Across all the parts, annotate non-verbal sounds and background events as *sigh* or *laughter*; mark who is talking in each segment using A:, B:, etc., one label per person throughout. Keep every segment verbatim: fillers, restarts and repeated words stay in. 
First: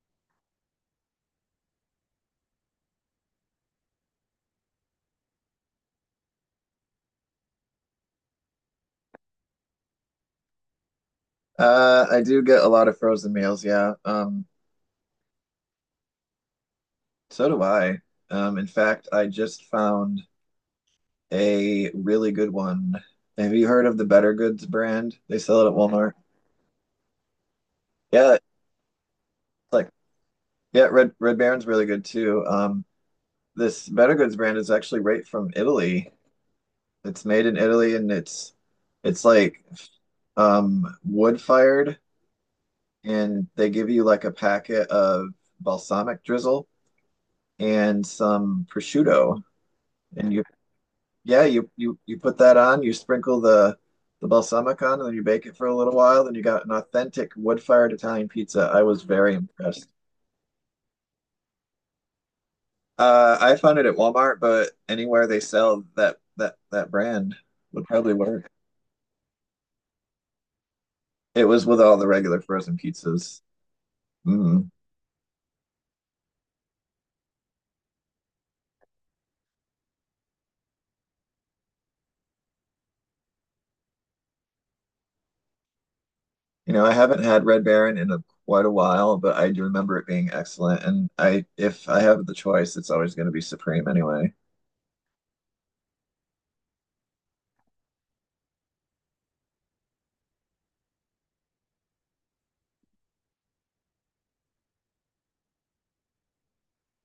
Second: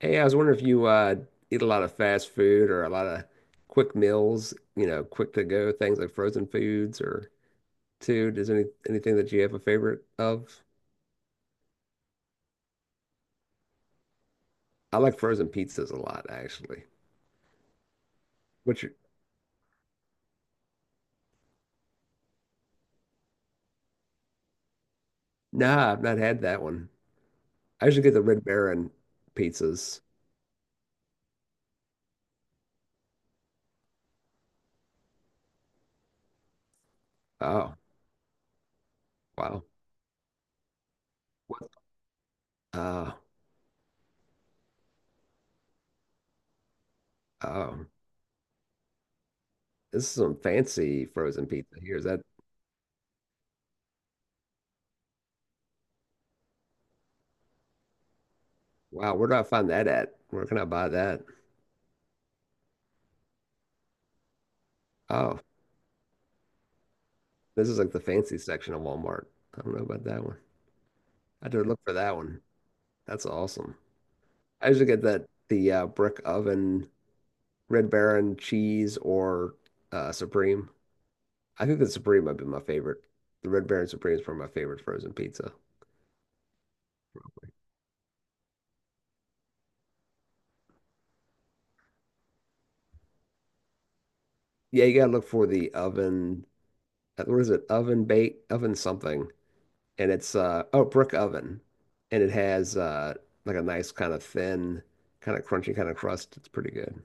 A: Hey, I was wondering if you uh, eat a lot of fast food or a lot of quick meals, you know, quick to go things like frozen foods or too. Does any anything that you have a favorite of?
B: Uh, I do get a lot of frozen meals, yeah. Um,
A: I like frozen pizzas a lot, actually.
B: so do I. Um, in
A: Which,
B: fact, I just found a really good one. Have you heard of the Better Goods brand? They sell it at
A: nah, I've
B: Walmart.
A: not had that one. I usually get the
B: Yeah, it's
A: Red Baron
B: like
A: pizzas.
B: yeah, Red Red Baron's really good too. Um, this Better Goods brand is actually right from Italy. It's made in
A: Oh,
B: Italy and it's it's like
A: wow.
B: um wood
A: What?
B: fired,
A: Oh,
B: and they give you like a packet of balsamic drizzle
A: oh,
B: and some prosciutto
A: this is
B: and
A: some
B: you
A: fancy
B: yeah,
A: frozen
B: you
A: pizza here.
B: you
A: Is
B: you
A: that,
B: put that on, you sprinkle the the balsamic on, and then you bake it for a little while. Then you got an authentic wood-fired Italian pizza. I was
A: wow, where
B: very
A: do I find that
B: impressed.
A: at? Where can I buy that?
B: Uh, I found it at Walmart, but anywhere they
A: Oh,
B: sell that that that brand
A: this is
B: would
A: like the
B: probably
A: fancy
B: work.
A: section of Walmart. I don't know about that one.
B: It
A: I had to
B: was with
A: look for
B: all the
A: that
B: regular
A: one.
B: frozen
A: That's
B: pizzas.
A: awesome. I
B: Mm.
A: usually get that the uh, brick oven, Red Baron cheese or uh, Supreme. I think the Supreme might be my favorite. The Red Baron Supreme is probably my favorite frozen pizza.
B: You know, I haven't had Red Baron in a, quite a while, but I do remember it being excellent. And I, if I have the choice, it's always going to be Supreme anyway.
A: Yeah, you gotta look for the oven. uh, What is it? Oven bake, oven something, and it's uh oh brick oven, and it has uh like a nice kind of thin, kind of crunchy kind of crust. It's pretty good,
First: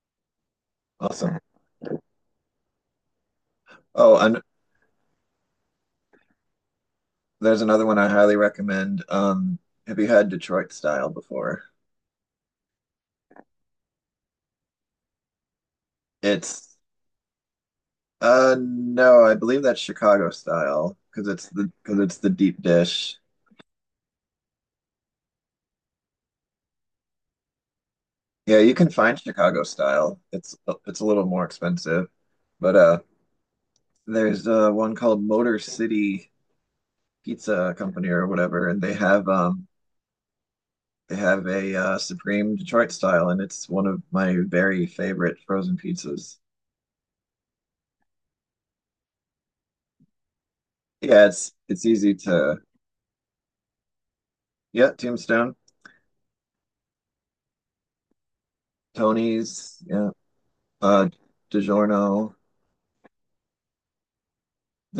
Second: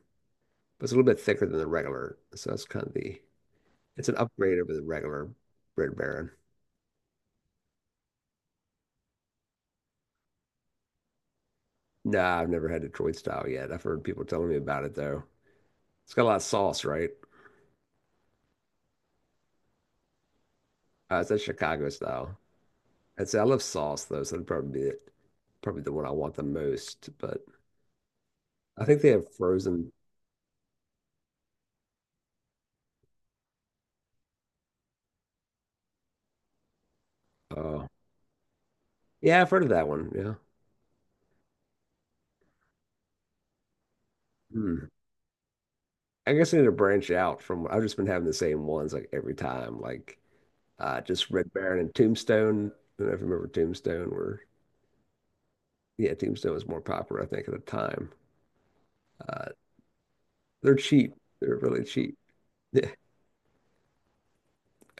A: but it's a little bit
B: Awesome.
A: thicker than the regular. So that's kind of the it's an
B: Oh, and
A: upgrade over the regular Red Baron.
B: there's another one I highly recommend. Um, have you had Detroit style before?
A: Nah, I've never had Detroit style yet. I've heard people telling me about it though. It's got a lot of
B: It's
A: sauce, right?
B: uh no, I believe that's Chicago style
A: Uh,
B: because
A: it's a
B: it's the
A: Chicago
B: because it's the
A: style.
B: deep dish.
A: I'd say I love sauce though, so that'd probably be it. Probably the one I want the most. But
B: Yeah, you
A: I
B: can
A: think they
B: find
A: have
B: Chicago
A: frozen.
B: style. It's it's a little more expensive, but uh, there's uh one called Motor City Pizza
A: Uh,
B: Company or whatever, and they have
A: yeah, I've heard
B: um
A: of that one. Yeah.
B: they have a uh, Supreme Detroit style, and it's one of my very
A: Hmm.
B: favorite frozen
A: I
B: pizzas.
A: guess I need to branch out from. I've just been having the same ones like every time, like uh,
B: Yeah,
A: just Red
B: it's
A: Baron
B: it's
A: and
B: easy to
A: Tombstone. I don't know if you remember Tombstone, where
B: yeah, Tombstone.
A: yeah, Tombstone was more popular, I think, at the time. Uh,
B: Tony's, yeah,
A: they're
B: uh,
A: cheap. They're really cheap. *laughs*
B: DiGiorno.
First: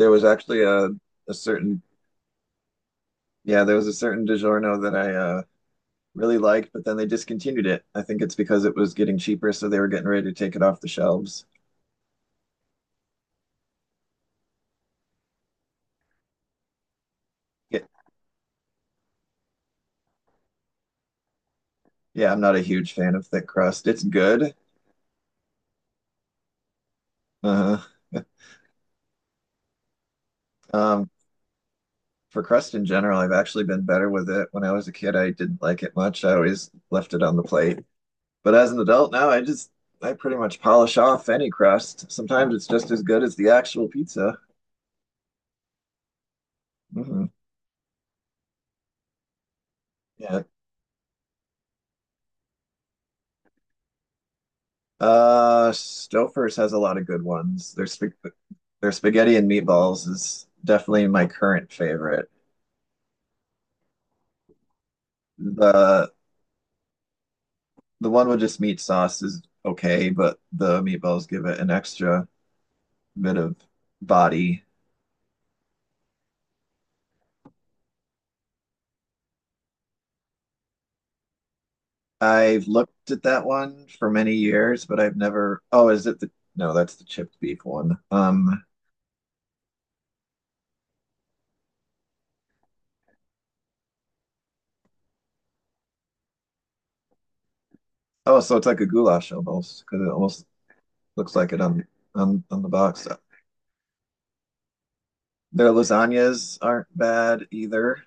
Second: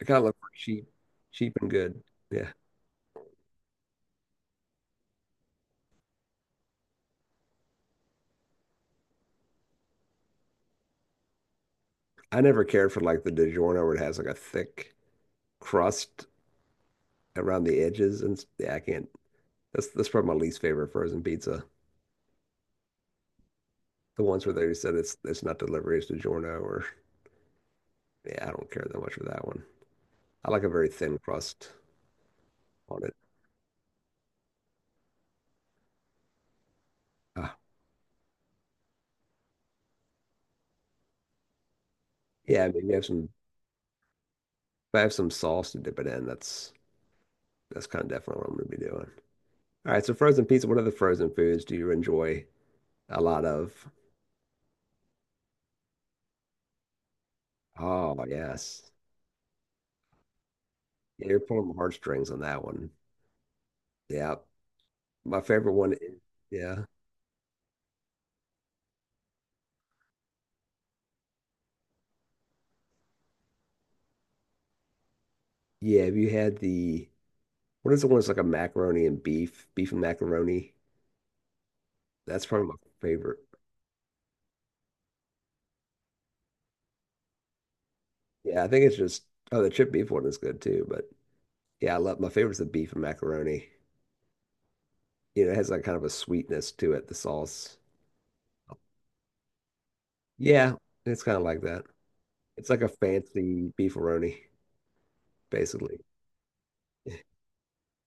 A: I kind
B: was
A: of look for
B: actually
A: cheap,
B: a a
A: cheap and
B: certain
A: good. Yeah.
B: yeah, there was a certain DiGiorno that I uh, really liked, but then they discontinued it. I think it's because it was getting cheaper, so they were getting ready to take it off the shelves.
A: I never cared for like the DiGiorno where it has like a thick crust around
B: Yeah,
A: the edges and s- yeah, I can't. That's that's probably my least favorite frozen pizza.
B: yeah, I'm not a huge fan of thick crust. It's
A: The ones
B: good.
A: where they said it's it's not delivery, it's DiGiorno or
B: Uh, *laughs*
A: yeah, I don't care that much for that one. I like a very
B: um,
A: thin crust
B: for crust in
A: on it.
B: general, I've actually been better with it. When I was a kid, I didn't like it much. I always left it on the
A: Ah,
B: plate. But as an adult now, I just I pretty much polish off any crust. Sometimes
A: yeah,
B: it's
A: I mean,
B: just
A: you
B: as
A: have
B: good
A: some
B: as the actual pizza.
A: if I have some sauce to dip it in, that's
B: Hmm.
A: that's kind of definitely what I'm gonna be doing. All right, so
B: Yeah.
A: frozen pizza, what other frozen foods do you enjoy a lot of?
B: Uh, Stouffer's has a lot of good ones. Their sp
A: Oh, yes.
B: their spaghetti and meatballs is definitely my
A: Yeah, you're pulling
B: current
A: my
B: favorite.
A: heartstrings on that one. Yeah. My favorite one
B: The
A: is, yeah.
B: the one with just meat sauce is okay, but the meatballs give it an extra bit of body.
A: Yeah, have you had the what is the one that's like a macaroni and beef, beef and macaroni? That's
B: I've
A: probably my
B: looked at
A: favorite.
B: that one for many years, but I've never. Oh, is it the? No, that's the chipped beef one. Um.
A: Yeah, I think it's just oh the chip beef one is good too, but yeah, I love my favorite's the beef and macaroni. You know, it has like kind of a sweetness to it, the sauce.
B: Oh, so it's like a goulash almost because it almost
A: Yeah, it's
B: looks
A: kind of
B: like it
A: like that.
B: on on on the
A: It's like a
B: box.
A: fancy beefaroni,
B: Their
A: basically.
B: lasagnas aren't bad either.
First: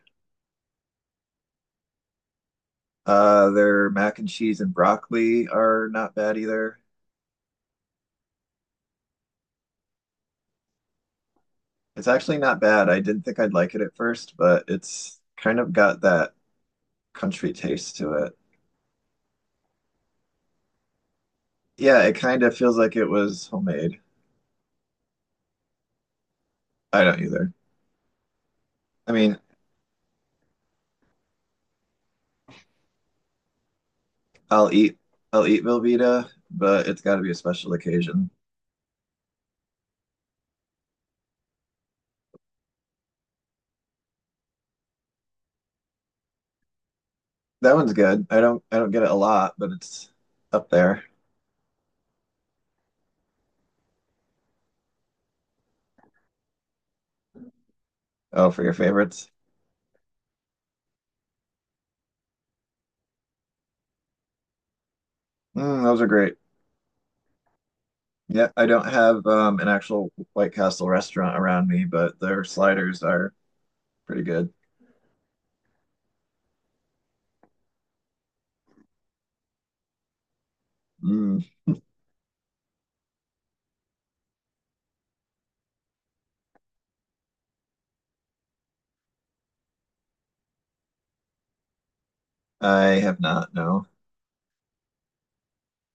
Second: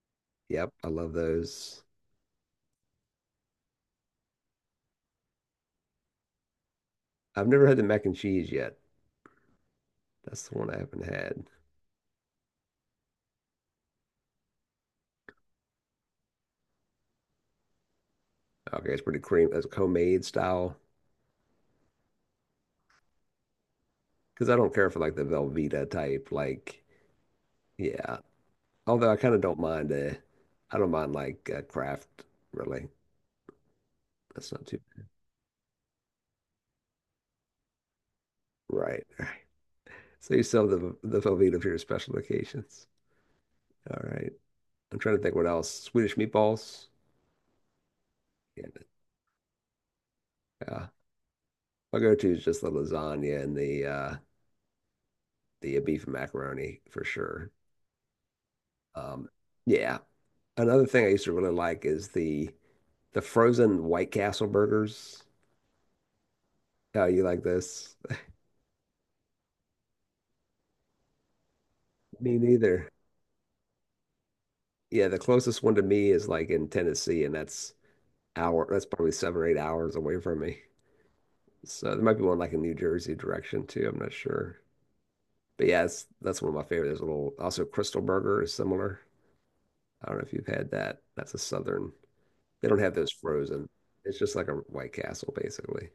A: Yep, I love those.
B: Uh, their mac and cheese and broccoli are not bad either.
A: I've never had the mac and cheese yet. That's the one I haven't had.
B: It's actually not bad. I didn't think I'd like it at first, but it's kind of got that country taste to it.
A: Okay, it's pretty cream. It's homemade style.
B: Yeah, it kind of feels like it was homemade.
A: Because I don't care for like the Velveeta type. Like,
B: I don't either.
A: yeah. Although
B: I
A: I kind
B: mean,
A: of don't mind. Uh, I don't mind like uh, craft. Really, that's not
B: I'll
A: too
B: eat I'll eat Velveeta, but it's got to be a special occasion.
A: right. Right. So you sell the the Velveeta for your special occasions. All right. I'm trying to think what else. Swedish meatballs.
B: That one's good. I don't
A: Yeah.
B: I don't get it a lot, but it's up
A: Yeah.
B: there.
A: My go-to is just the lasagna and the uh the beef and macaroni for sure.
B: Oh, for your
A: Um,
B: favorites.
A: yeah. Another thing I used to really like is the the frozen White Castle burgers.
B: Mm, those are great.
A: Oh, you like this?
B: Yeah, I don't have um, an actual White Castle restaurant around me, but
A: Me
B: their
A: neither.
B: sliders are pretty good.
A: Yeah, the closest one to me is like in Tennessee, and that's hour, that's probably seven or eight hours away from me.
B: Mm,
A: So there might be one like in New Jersey direction too. I'm not sure. But yeah, it's, that's one of my favorite. There's a little, also Crystal Burger is similar. I don't know if you've had that. That's a southern. They don't have
B: I
A: those
B: have not,
A: frozen.
B: no.
A: It's just like a White Castle basically.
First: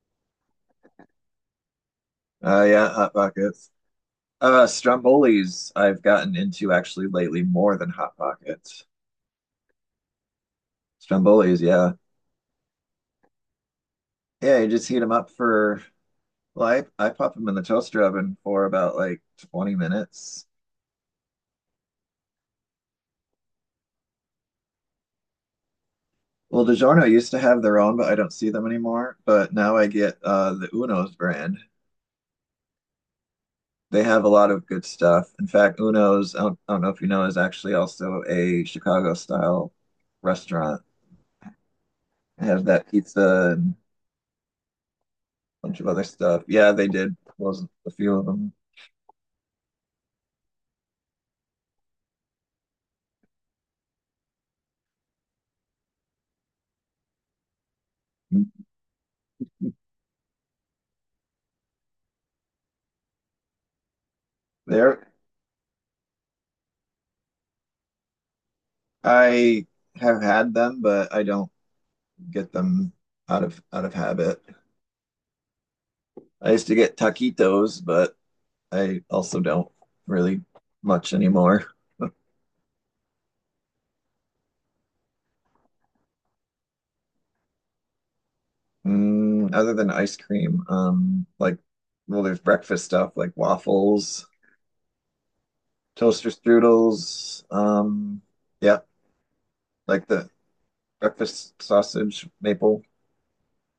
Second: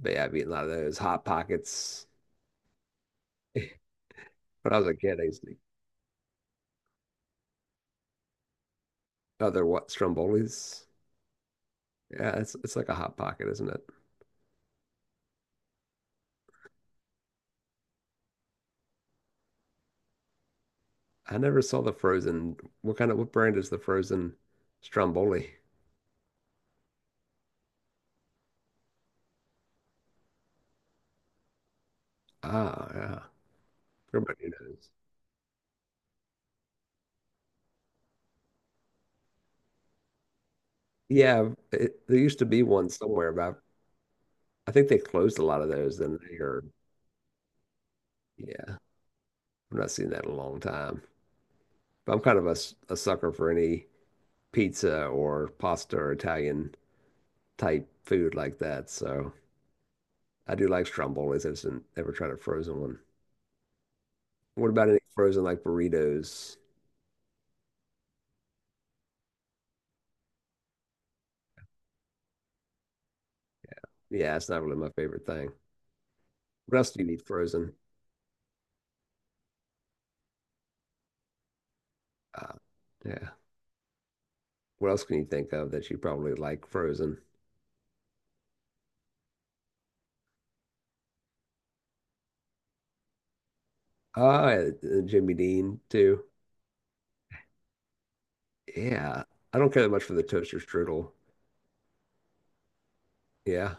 A: But yeah, I've eaten a lot of those Hot Pockets.
B: Uh, yeah, Hot Pockets.
A: *laughs*
B: Uh,
A: When I was a kid, I used to eat
B: Stromboli's I've gotten into actually lately more than Hot Pockets.
A: other what Strombolis.
B: Stromboli's, yeah.
A: Yeah, it's it's like a Hot Pocket, isn't it?
B: Yeah, you just heat them up for, well, I, I pop them in the toaster oven for about like twenty minutes.
A: I never saw the frozen. What kind of what brand is the frozen Stromboli?
B: Well, DiGiorno used to have their own, but I don't see them anymore. But now I get uh, the Uno's brand.
A: Ah, yeah.
B: They have a
A: Everybody
B: lot of good
A: knows.
B: stuff. In fact, Uno's, I don't, I don't know if you know, is actually also a Chicago style restaurant.
A: Yeah, it, there used
B: It
A: to be
B: has that
A: one somewhere,
B: pizza
A: but
B: and
A: I, I think they closed a lot
B: a
A: of
B: bunch of
A: those,
B: other
A: and they
B: stuff.
A: are.
B: Yeah, they did close a few of them.
A: Yeah, I've not seen that in a long time. But I'm kind of a, s- a sucker for any pizza or pasta or Italian type food like that. So I do like Strombolis. I just didn't ever tried a frozen one. What about any
B: There,
A: frozen like burritos?
B: I have had them, but I don't get them out of out of
A: Yeah,
B: habit.
A: it's not really my favorite thing.
B: I used to
A: What else
B: get
A: do you eat frozen?
B: taquitos, but I also don't really much anymore.
A: Uh, yeah. What else can you think of that you probably like Frozen?
B: Mm, other than ice cream, um, like well, there's breakfast stuff like waffles,
A: Ah, uh, Jimmy Dean too.
B: toaster strudels, um, yeah,
A: Yeah. I don't care that much
B: like
A: for the
B: the
A: toaster strudel.
B: breakfast sausage maple.
A: Yeah.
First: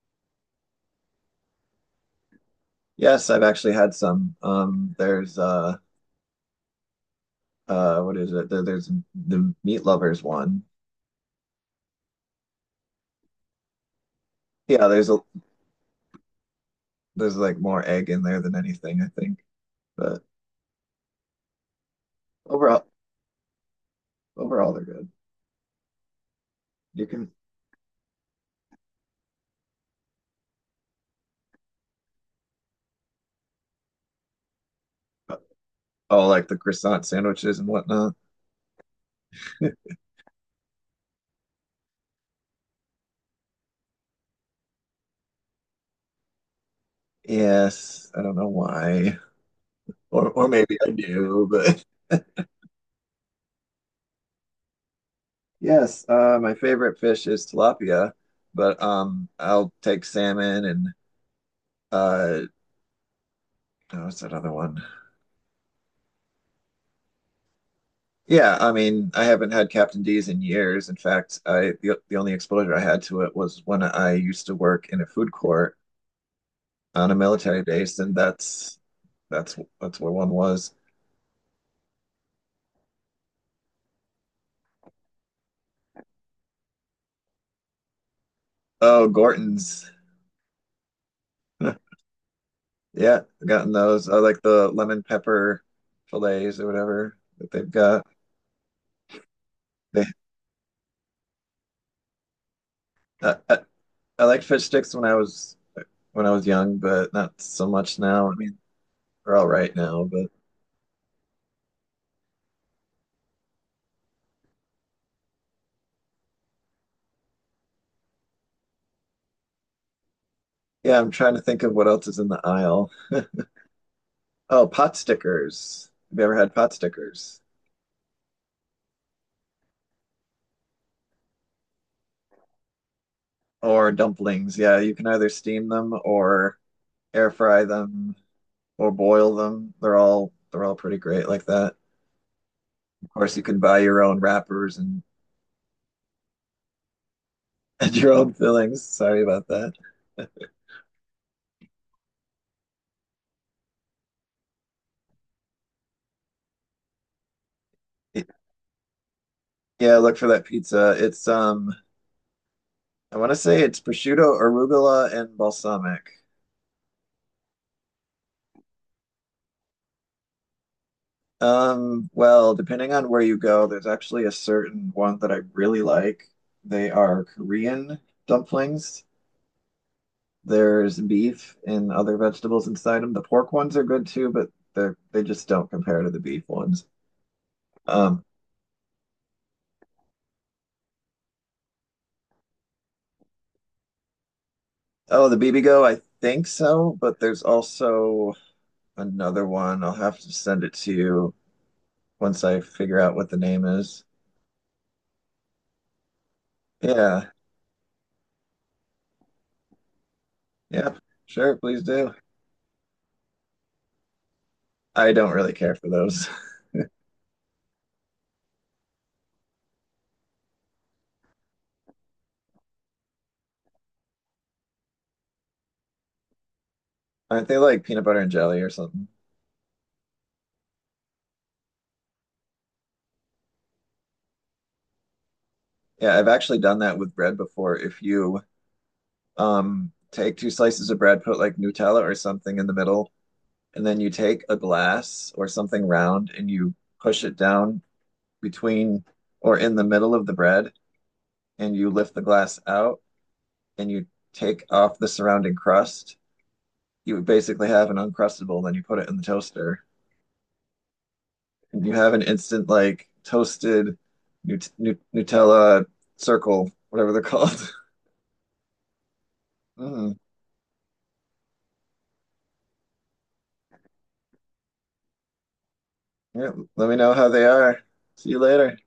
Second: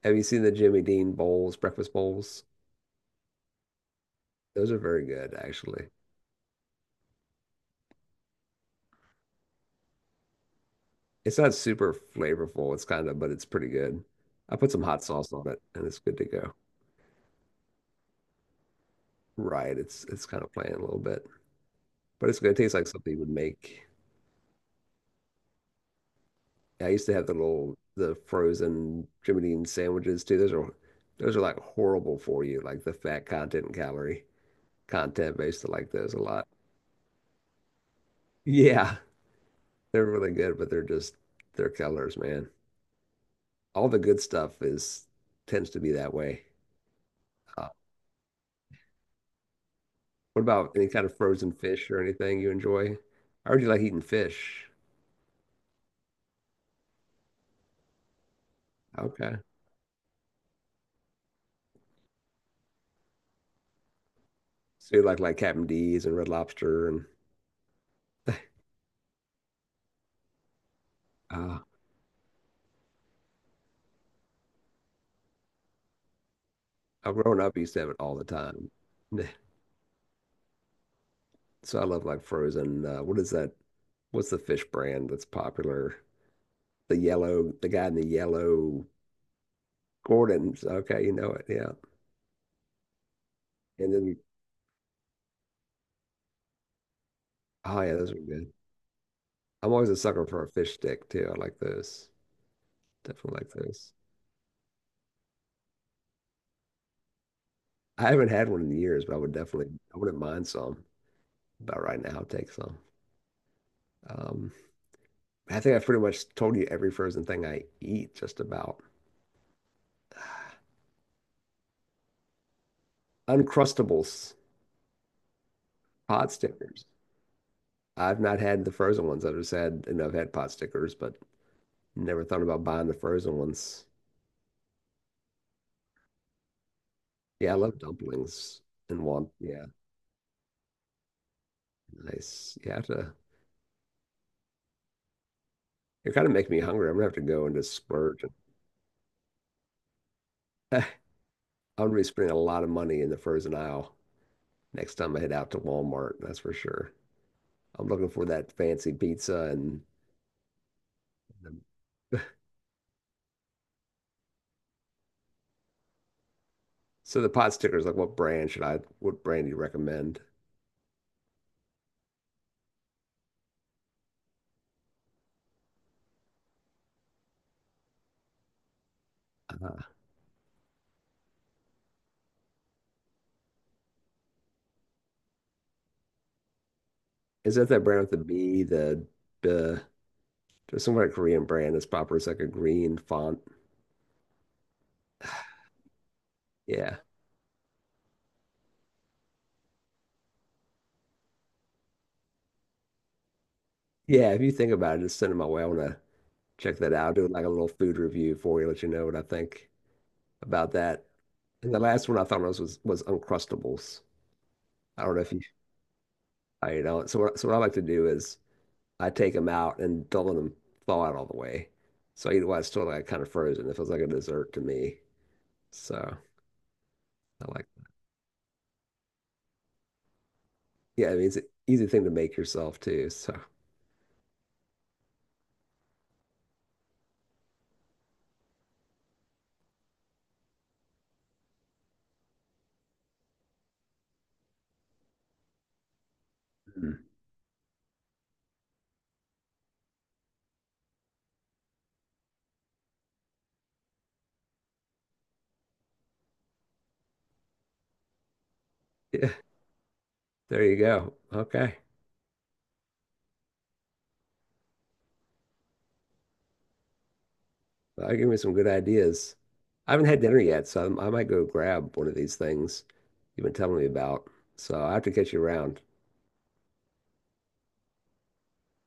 A: Have you seen the Jimmy Dean bowls, breakfast bowls?
B: Yes, I've actually had some.
A: Those are
B: Um,
A: very good,
B: there's uh,
A: actually.
B: uh, what is it? There, there's the meat lovers one.
A: It's not super flavorful. It's kind of, but it's pretty good. I put some
B: Yeah,
A: hot
B: there's a
A: sauce on it and it's good to go.
B: there's like more egg in there than anything, I think.
A: Right. It's
B: But
A: it's kind of plain a little bit, but it's good. It tastes
B: overall,
A: like something you would make.
B: overall they're good.
A: Yeah, I
B: You
A: used to have
B: can
A: the little the frozen Jimmy Dean sandwiches too. Those are those are like horrible for you, like the fat content and calorie. Content
B: uh,
A: based like those a
B: oh, like
A: lot.
B: the croissant sandwiches and whatnot.
A: Yeah, *laughs* they're really good, but they're just they're killers, man. All the good stuff is tends to be that way. Uh,
B: Yes, I don't know why, or
A: what
B: or
A: about
B: maybe
A: any
B: I
A: kind of
B: do,
A: frozen
B: but
A: fish or anything you enjoy? I heard you like eating fish.
B: *laughs* yes, uh, my favorite fish is tilapia, but um,
A: Okay,
B: I'll take salmon and uh, oh, what's that other one?
A: so you like like Captain D's and Red Lobster and
B: Yeah,
A: *laughs*
B: I mean, I haven't had Captain D's in years. In fact,
A: uh,
B: I the, the only exposure I had to it was when I used to work in a food court on
A: uh,
B: a
A: growing up, I
B: military
A: used to have it
B: base, and
A: all the time.
B: that's
A: *laughs*
B: that's that's where one was.
A: So I love like frozen. Uh, what is that? What's the fish brand that's popular? The yellow, the guy in the yellow,
B: Oh, Gorton's.
A: Gordon's. Okay, you know it. Yeah.
B: *laughs* Yeah, I've gotten
A: And
B: those. I
A: then
B: like the lemon pepper fillets or whatever that they've
A: Oh yeah,
B: got.
A: those are good. I'm always a
B: They,
A: sucker for a fish stick too. I like those.
B: I,
A: Definitely like
B: I,
A: those.
B: I liked fish sticks when I was when I was young, but not so much
A: I haven't
B: now. I
A: had
B: mean,
A: one in years, but I would
B: they're all
A: definitely,
B: right
A: I
B: now,
A: wouldn't
B: but
A: mind some. But right now, I'll take some. Um, I think I've pretty much told you every frozen thing I eat, just about.
B: yeah, I'm trying to think of what else is in the aisle.
A: Uncrustables,
B: Oh, pot stickers. Have you
A: pot
B: ever had pot
A: stickers.
B: stickers?
A: I've not had the frozen ones. I've just had, you I've had pot stickers, but never thought about buying the frozen ones.
B: Or dumplings. Yeah, you can either steam them or air
A: Yeah, I
B: fry
A: love
B: them
A: dumplings
B: or
A: and want,
B: boil
A: yeah,
B: them. They're all they're all pretty great like that.
A: nice. You have
B: Of
A: to,
B: course, you can buy your own wrappers and,
A: you're kind of making me hungry. I'm gonna have to go and just
B: *laughs* and your
A: splurge.
B: own fillings. Sorry about that.
A: *laughs* I'm gonna be spending a lot of money in the frozen aisle next time I head out to Walmart, that's for sure. I'm looking for that fancy pizza
B: *laughs*
A: and
B: Yeah, look for that pizza. It's um
A: *laughs*
B: I want to say it's prosciutto, arugula, and balsamic.
A: so the pot stickers, like what brand should I, what brand do you recommend?
B: Um, well, depending on where you go, there's actually a certain one that I really like. They are Korean dumplings.
A: Uh,
B: There's beef and other vegetables inside them. The pork ones are good too, but they're they just don't compare to the beef ones.
A: is that that brand with the
B: Um,
A: B, the, the, there's some kind of Korean brand that's popular. It's like a green font. *sighs*
B: oh, the bibigo, I think so,
A: Yeah.
B: but there's also another one. I'll have to send it to you once I figure out what the name is.
A: Yeah. If you think about it, just send it my way. I want to check that out. Do
B: Yeah,
A: like a little food review for you, let you know what I think about
B: yeah,
A: that.
B: sure,
A: And the
B: please
A: last
B: do.
A: one I thought was was, was Uncrustables. I
B: I
A: don't know if
B: don't
A: you
B: really care for those.
A: Uh, you know, so what, so what I like to do is I take them out and don't let them thaw out all the way. So I eat it while it's still like kind of frozen. It feels like a dessert to me. So
B: *laughs*
A: I
B: Aren't they
A: like,
B: like peanut butter and jelly or something?
A: yeah, I mean, it's an easy thing to make yourself too. So
B: Yeah, I've actually done that with bread before. If you um take two slices of bread, put like Nutella or something in the middle, and then you take a glass or something round and you
A: Mm.
B: push it down between or in the middle of the bread, and you lift the glass out and you take off the surrounding crust, you would basically have an Uncrustable, then you put it in the
A: Yeah,
B: toaster.
A: there you go. Okay.
B: And you have an instant like toasted Nut Nut Nutella circle, whatever they're called. *laughs*
A: Well, that gave me some good ideas. I haven't
B: Mm.
A: had dinner yet, so I'm, I might go grab one of these things you've been telling me about. So I have to catch you around.
B: Yeah, let me know how they are. See you later.